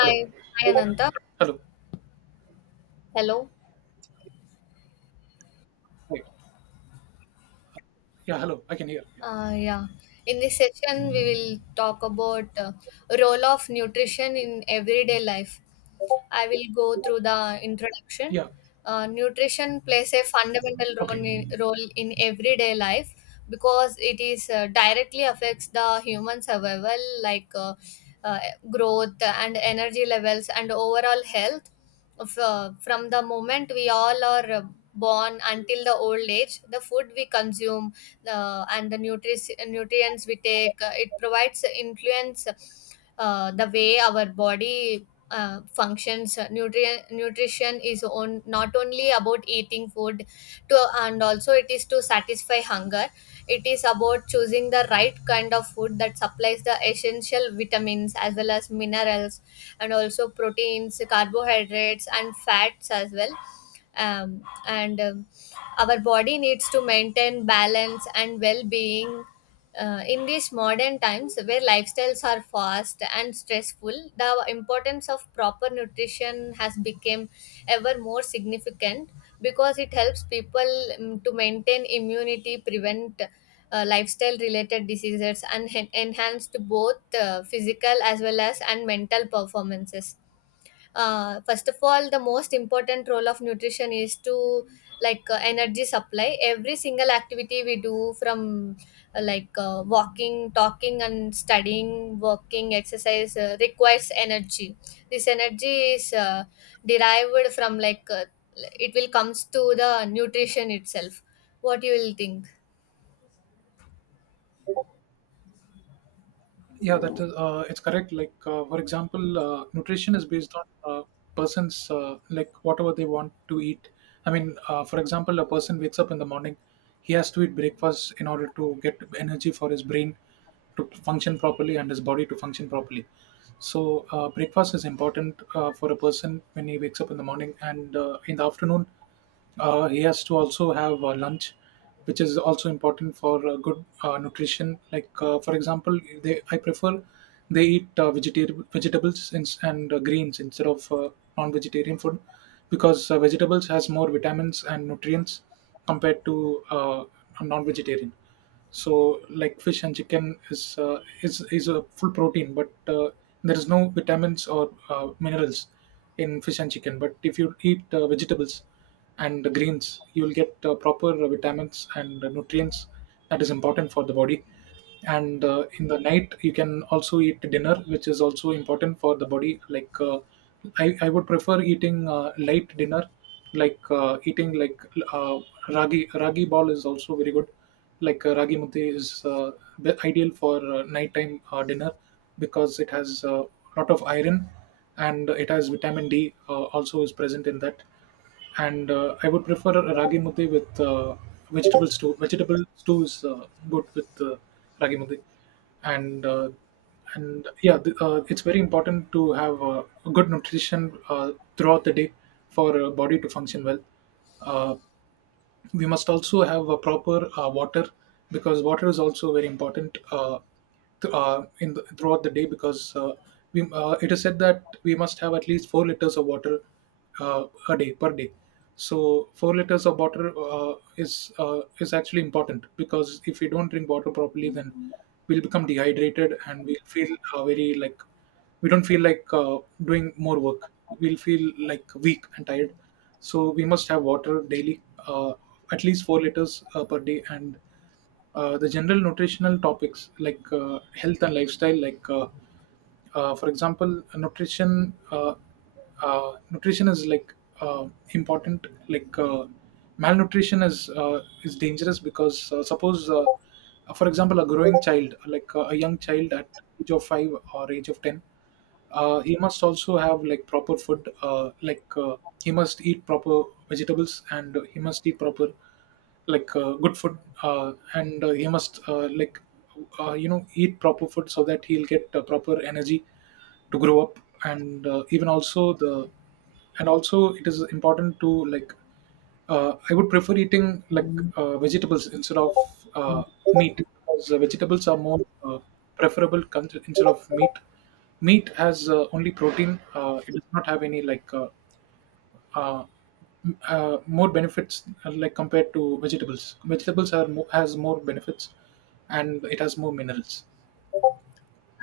Hi, Hello. hi Ananta. Hello. Hello. Right. Yeah, hello. I can hear. Yeah. Uh, yeah. In this session, we will talk about role of nutrition in everyday life. I will go through the introduction. Yeah. Nutrition plays a fundamental Okay. Role in everyday life because it is directly affects the human survival, like uh, growth and energy levels and overall health. From the moment we all are born until the old age, the food we consume and the nutrients we take, it provides, influence the way our body functions. Nutrition is on not only about eating food to and also it is to satisfy hunger, it is about choosing the right kind of food that supplies the essential vitamins as well as minerals, and also proteins, carbohydrates and fats as well. Um, and Our body needs to maintain balance and well-being. In these modern times where lifestyles are fast and stressful, the importance of proper nutrition has become ever more significant because it helps people to maintain immunity, prevent lifestyle related diseases, and enhanced both physical as well as and mental performances. First of all, the most important role of nutrition is to, like energy supply. Every single activity we do, from walking, talking and studying, working, exercise, requires energy. This energy is, derived from, it will comes to the nutrition itself. What you will think? Yeah, that is, it's correct. For example, nutrition is based on uh, person's, whatever they want to eat. For example, a person wakes up in the morning, he has to eat breakfast in order to get energy for his brain to function properly and his body to function properly. So breakfast is important for a person when he wakes up in the morning, and in the afternoon, he has to also have lunch, which is also important for good nutrition. For example, they I prefer they eat vegetarian vegetables ins- and greens instead of non-vegetarian food because vegetables has more vitamins and nutrients compared to non-vegetarian, so like fish and chicken is a full protein, but there is no vitamins or minerals in fish and chicken. But if you eat vegetables and greens, you'll get proper vitamins and nutrients that is important for the body. And in the night you can also eat dinner, which is also important for the body. I would prefer eating light dinner, like eating like uh, ragi ball is also very good. Ragi muthi is the ideal for nighttime dinner because it has a lot of iron and it has vitamin D also is present in that. And I would prefer ragi muthi with vegetable stew. Vegetable stew is good with ragi muthi, and uh, and it's very important to have good nutrition throughout the day for body to function well. Uh, we must also have a proper water because water is also very important, in the, throughout the day, because it is said that we must have at least 4 liters of water a day per day. So 4 liters of water is actually important, because if we don't drink water properly, then we'll become dehydrated and we'll feel very like we don't feel like doing more work. We'll feel like weak and tired, so we must have water daily uh, at least 4 liters per day. And the general nutritional topics like health and lifestyle, for example, uh, nutrition is like important. Malnutrition is dangerous because suppose, for example, a growing child, a young child at age of 5 or age of 10, he must also have like proper food. He must eat proper vegetables and he must eat proper, good food, and he must eat proper food so that he'll get proper energy to grow up. And even also the, and also it is important to like I would prefer eating like vegetables instead of uh, meat, because vegetables are more preferable instead of meat. Meat has only protein, it does not have any uh, more benefits like compared to vegetables. Vegetables has more benefits and it has more minerals.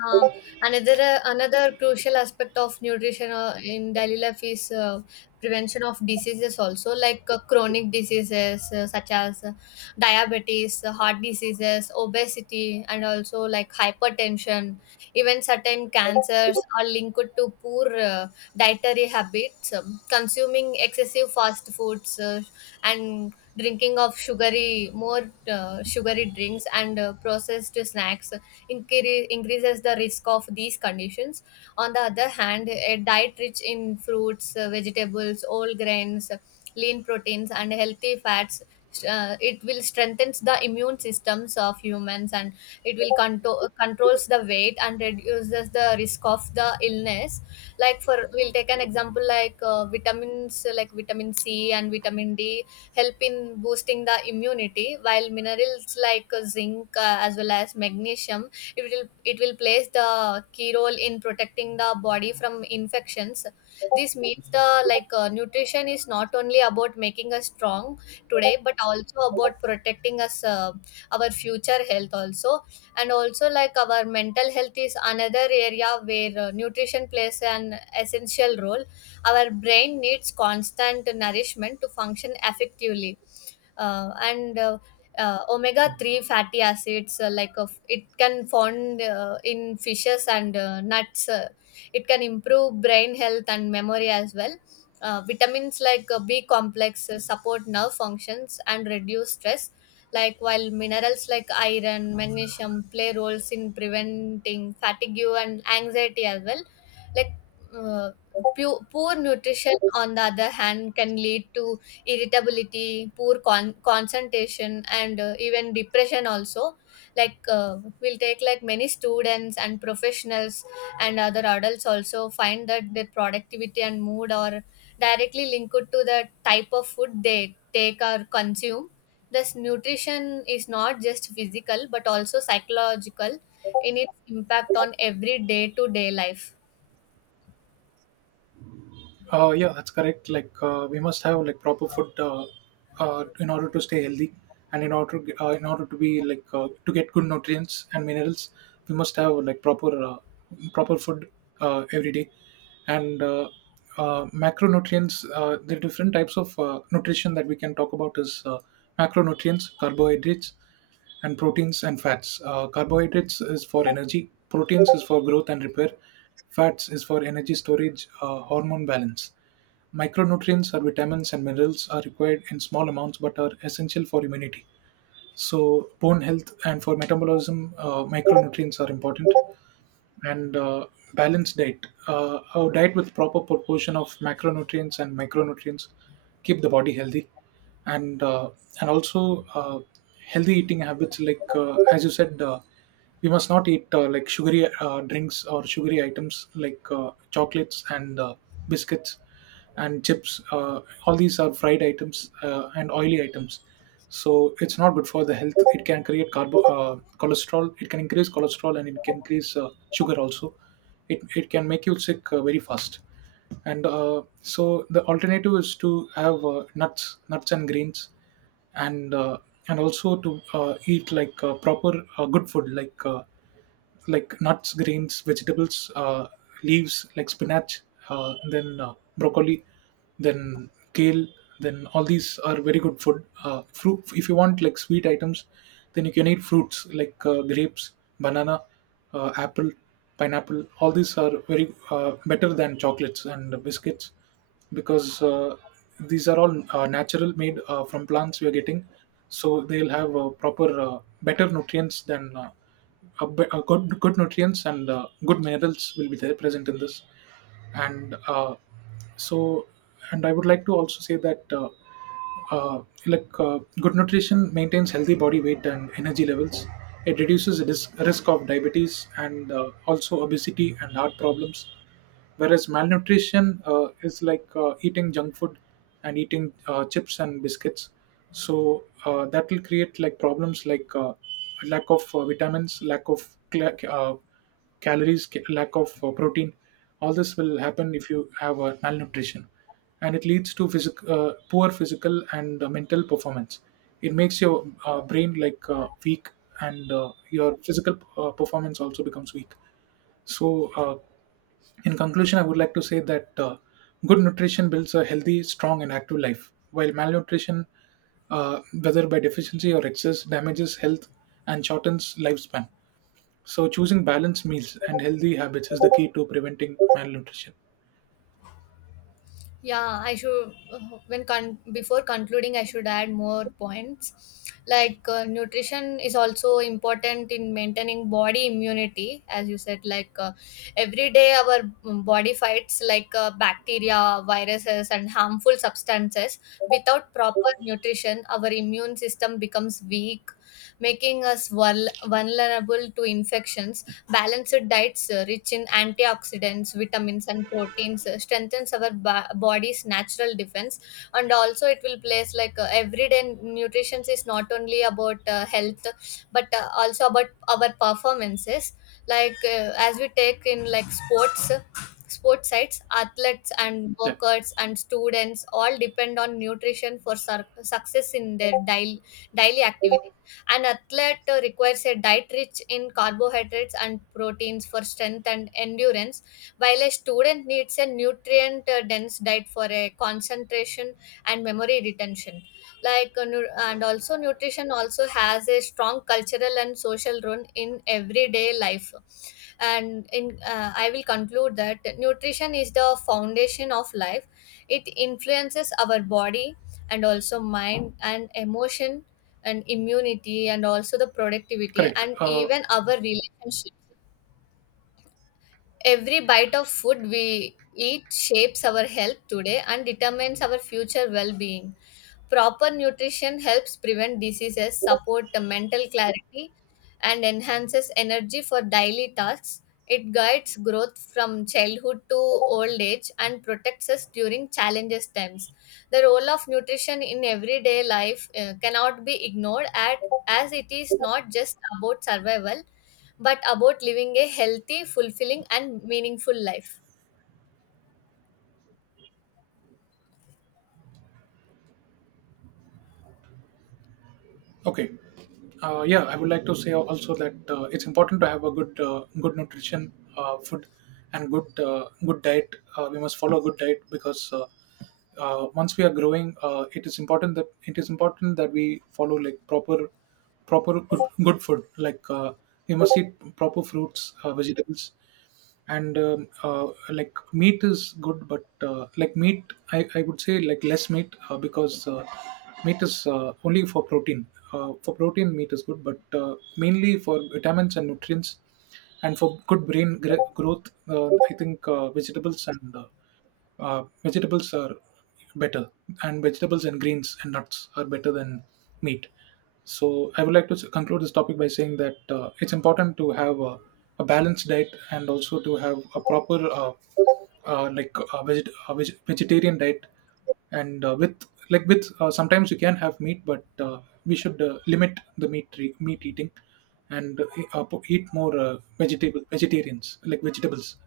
Uh, another another crucial aspect of nutrition in daily life is prevention of diseases also, like chronic diseases such as diabetes, heart diseases, obesity, and also like hypertension. Even certain cancers are linked to poor dietary habits. Consuming excessive fast foods and drinking of sugary drinks and processed snacks increases the risk of these conditions. On the other hand, a diet rich in fruits, vegetables, whole grains, lean proteins, and healthy fats. It will strengthen the immune systems of humans, and it will controls the weight and reduces the risk of the illness. Like, for we'll take an example like, vitamins like vitamin C and vitamin D help in boosting the immunity, while minerals like zinc as well as magnesium, it will plays the key role in protecting the body from infections. This means the, like nutrition is not only about making us strong today, but also about protecting us, our future health also. And also, like our mental health is another area where nutrition plays an essential role. Our brain needs constant nourishment to function effectively. And Omega 3 fatty acids, like of it can found in fishes and nuts, it can improve brain health and memory as well. Vitamins like B complex support nerve functions and reduce stress, like while minerals like iron, magnesium play roles in preventing fatigue and anxiety as well. like uh, Poor nutrition, on the other hand, can lead to irritability, concentration, and even depression also. Like, we'll take, like many students and professionals and other adults also find that their productivity and mood are directly linked to the type of food they take or consume. Thus, nutrition is not just physical but also psychological in its impact on every day to day life. Yeah, that's correct. We must have like proper food, in order to stay healthy, and in order to be to get good nutrients and minerals, we must have like proper food every day. And Macronutrients, the different types of nutrition that we can talk about is macronutrients, carbohydrates and proteins and fats. Carbohydrates is for energy, proteins is for growth and repair, fats is for energy storage, hormone balance. Micronutrients or vitamins and minerals are required in small amounts but are essential for immunity, so bone health and for metabolism. Micronutrients are important, and balanced diet. A diet with proper proportion of macronutrients and micronutrients keep the body healthy, and uh, and also healthy eating habits. As you said, we must not eat like sugary drinks or sugary items like chocolates and biscuits and chips. All these are fried items and oily items. So it's not good for the health. It can create carbo cholesterol. It can increase cholesterol and it can increase sugar also. It can make you sick very fast. And so the alternative is to have nuts and greens, and and also to eat like proper good food, like nuts, grains, vegetables, leaves like spinach, then broccoli, then kale. Then all these are very good food. Fruit, if you want like sweet items, then you can eat fruits like grapes, banana, apple, pineapple. All these are very better than chocolates and biscuits, because these are all natural made from plants we are getting, so they'll have proper better nutrients than a, be- a good nutrients and good minerals will be there present in this. and uh, so and I would like to also say that good nutrition maintains healthy body weight and energy levels. It reduces the risk of diabetes and also obesity and heart problems. Whereas malnutrition is like eating junk food and eating chips and biscuits. So that will create like problems like lack of vitamins, calories, lack of protein. All this will happen if you have malnutrition, and it leads to poor physical and mental performance. It makes your brain like weak, and your physical performance also becomes weak. So, in conclusion, I would like to say that good nutrition builds a healthy, strong, and active life, while malnutrition, whether by deficiency or excess, damages health and shortens lifespan. So, choosing balanced meals and healthy habits is the key to preventing malnutrition. Yeah, I should, before concluding, I should add more points. Like, nutrition is also important in maintaining body immunity, as you said. Like, every day, our body fights like bacteria, viruses, and harmful substances. Without proper nutrition, our immune system becomes weak, making us vulnerable to infections. Balanced diets rich in antioxidants, vitamins, and proteins strengthens our body's natural defense. And also, it will place like, everyday nutrition is not only about health, but also about our performances. Like, as we take in like sports. Sports sites, athletes and Yeah, workers and students all depend on nutrition for success in their daily activities. An athlete requires a diet rich in carbohydrates and proteins for strength and endurance, while a student needs a nutrient dense diet for a concentration and memory retention. And also, nutrition also has a strong cultural and social role in everyday life. And in, I will conclude that nutrition is the foundation of life. It influences our body and also mind and emotion and immunity and also the productivity, correct. and even our relationship. Every bite of food we eat shapes our health today and determines our future well being. Proper nutrition helps prevent diseases, support the mental clarity, and enhances energy for daily tasks. It guides growth from childhood to old age and protects us during challenges times. The role of nutrition in everyday life cannot be ignored at, as it is not just about survival but about living a healthy, fulfilling, and meaningful life. Okay. Yeah, I would like to say also that it's important to have a good, good nutrition, food, and good, good diet. We must follow a good diet, because once we are growing, it is important that, it is important that we follow like proper, proper good, good food. We must eat proper fruits, vegetables, and like meat is good, but like meat, I would say like less meat, because meat is only for protein. For protein, meat is good, but mainly for vitamins and nutrients and for good brain growth, I think vegetables and vegetables are better, and vegetables and greens and nuts are better than meat. So I would like to conclude this topic by saying that it's important to have a balanced diet and also to have a proper vegetarian diet, and with like with sometimes you can have meat, but we should limit the meat eating, and eat more vegetable vegetarians, like vegetables.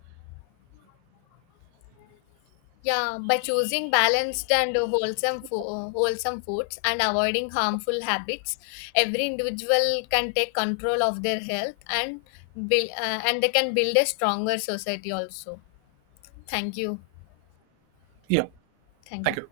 Yeah, by choosing balanced and wholesome wholesome foods and avoiding harmful habits, every individual can take control of their health and and they can build a stronger society also. Thank you. Yeah, Thank you. thank you.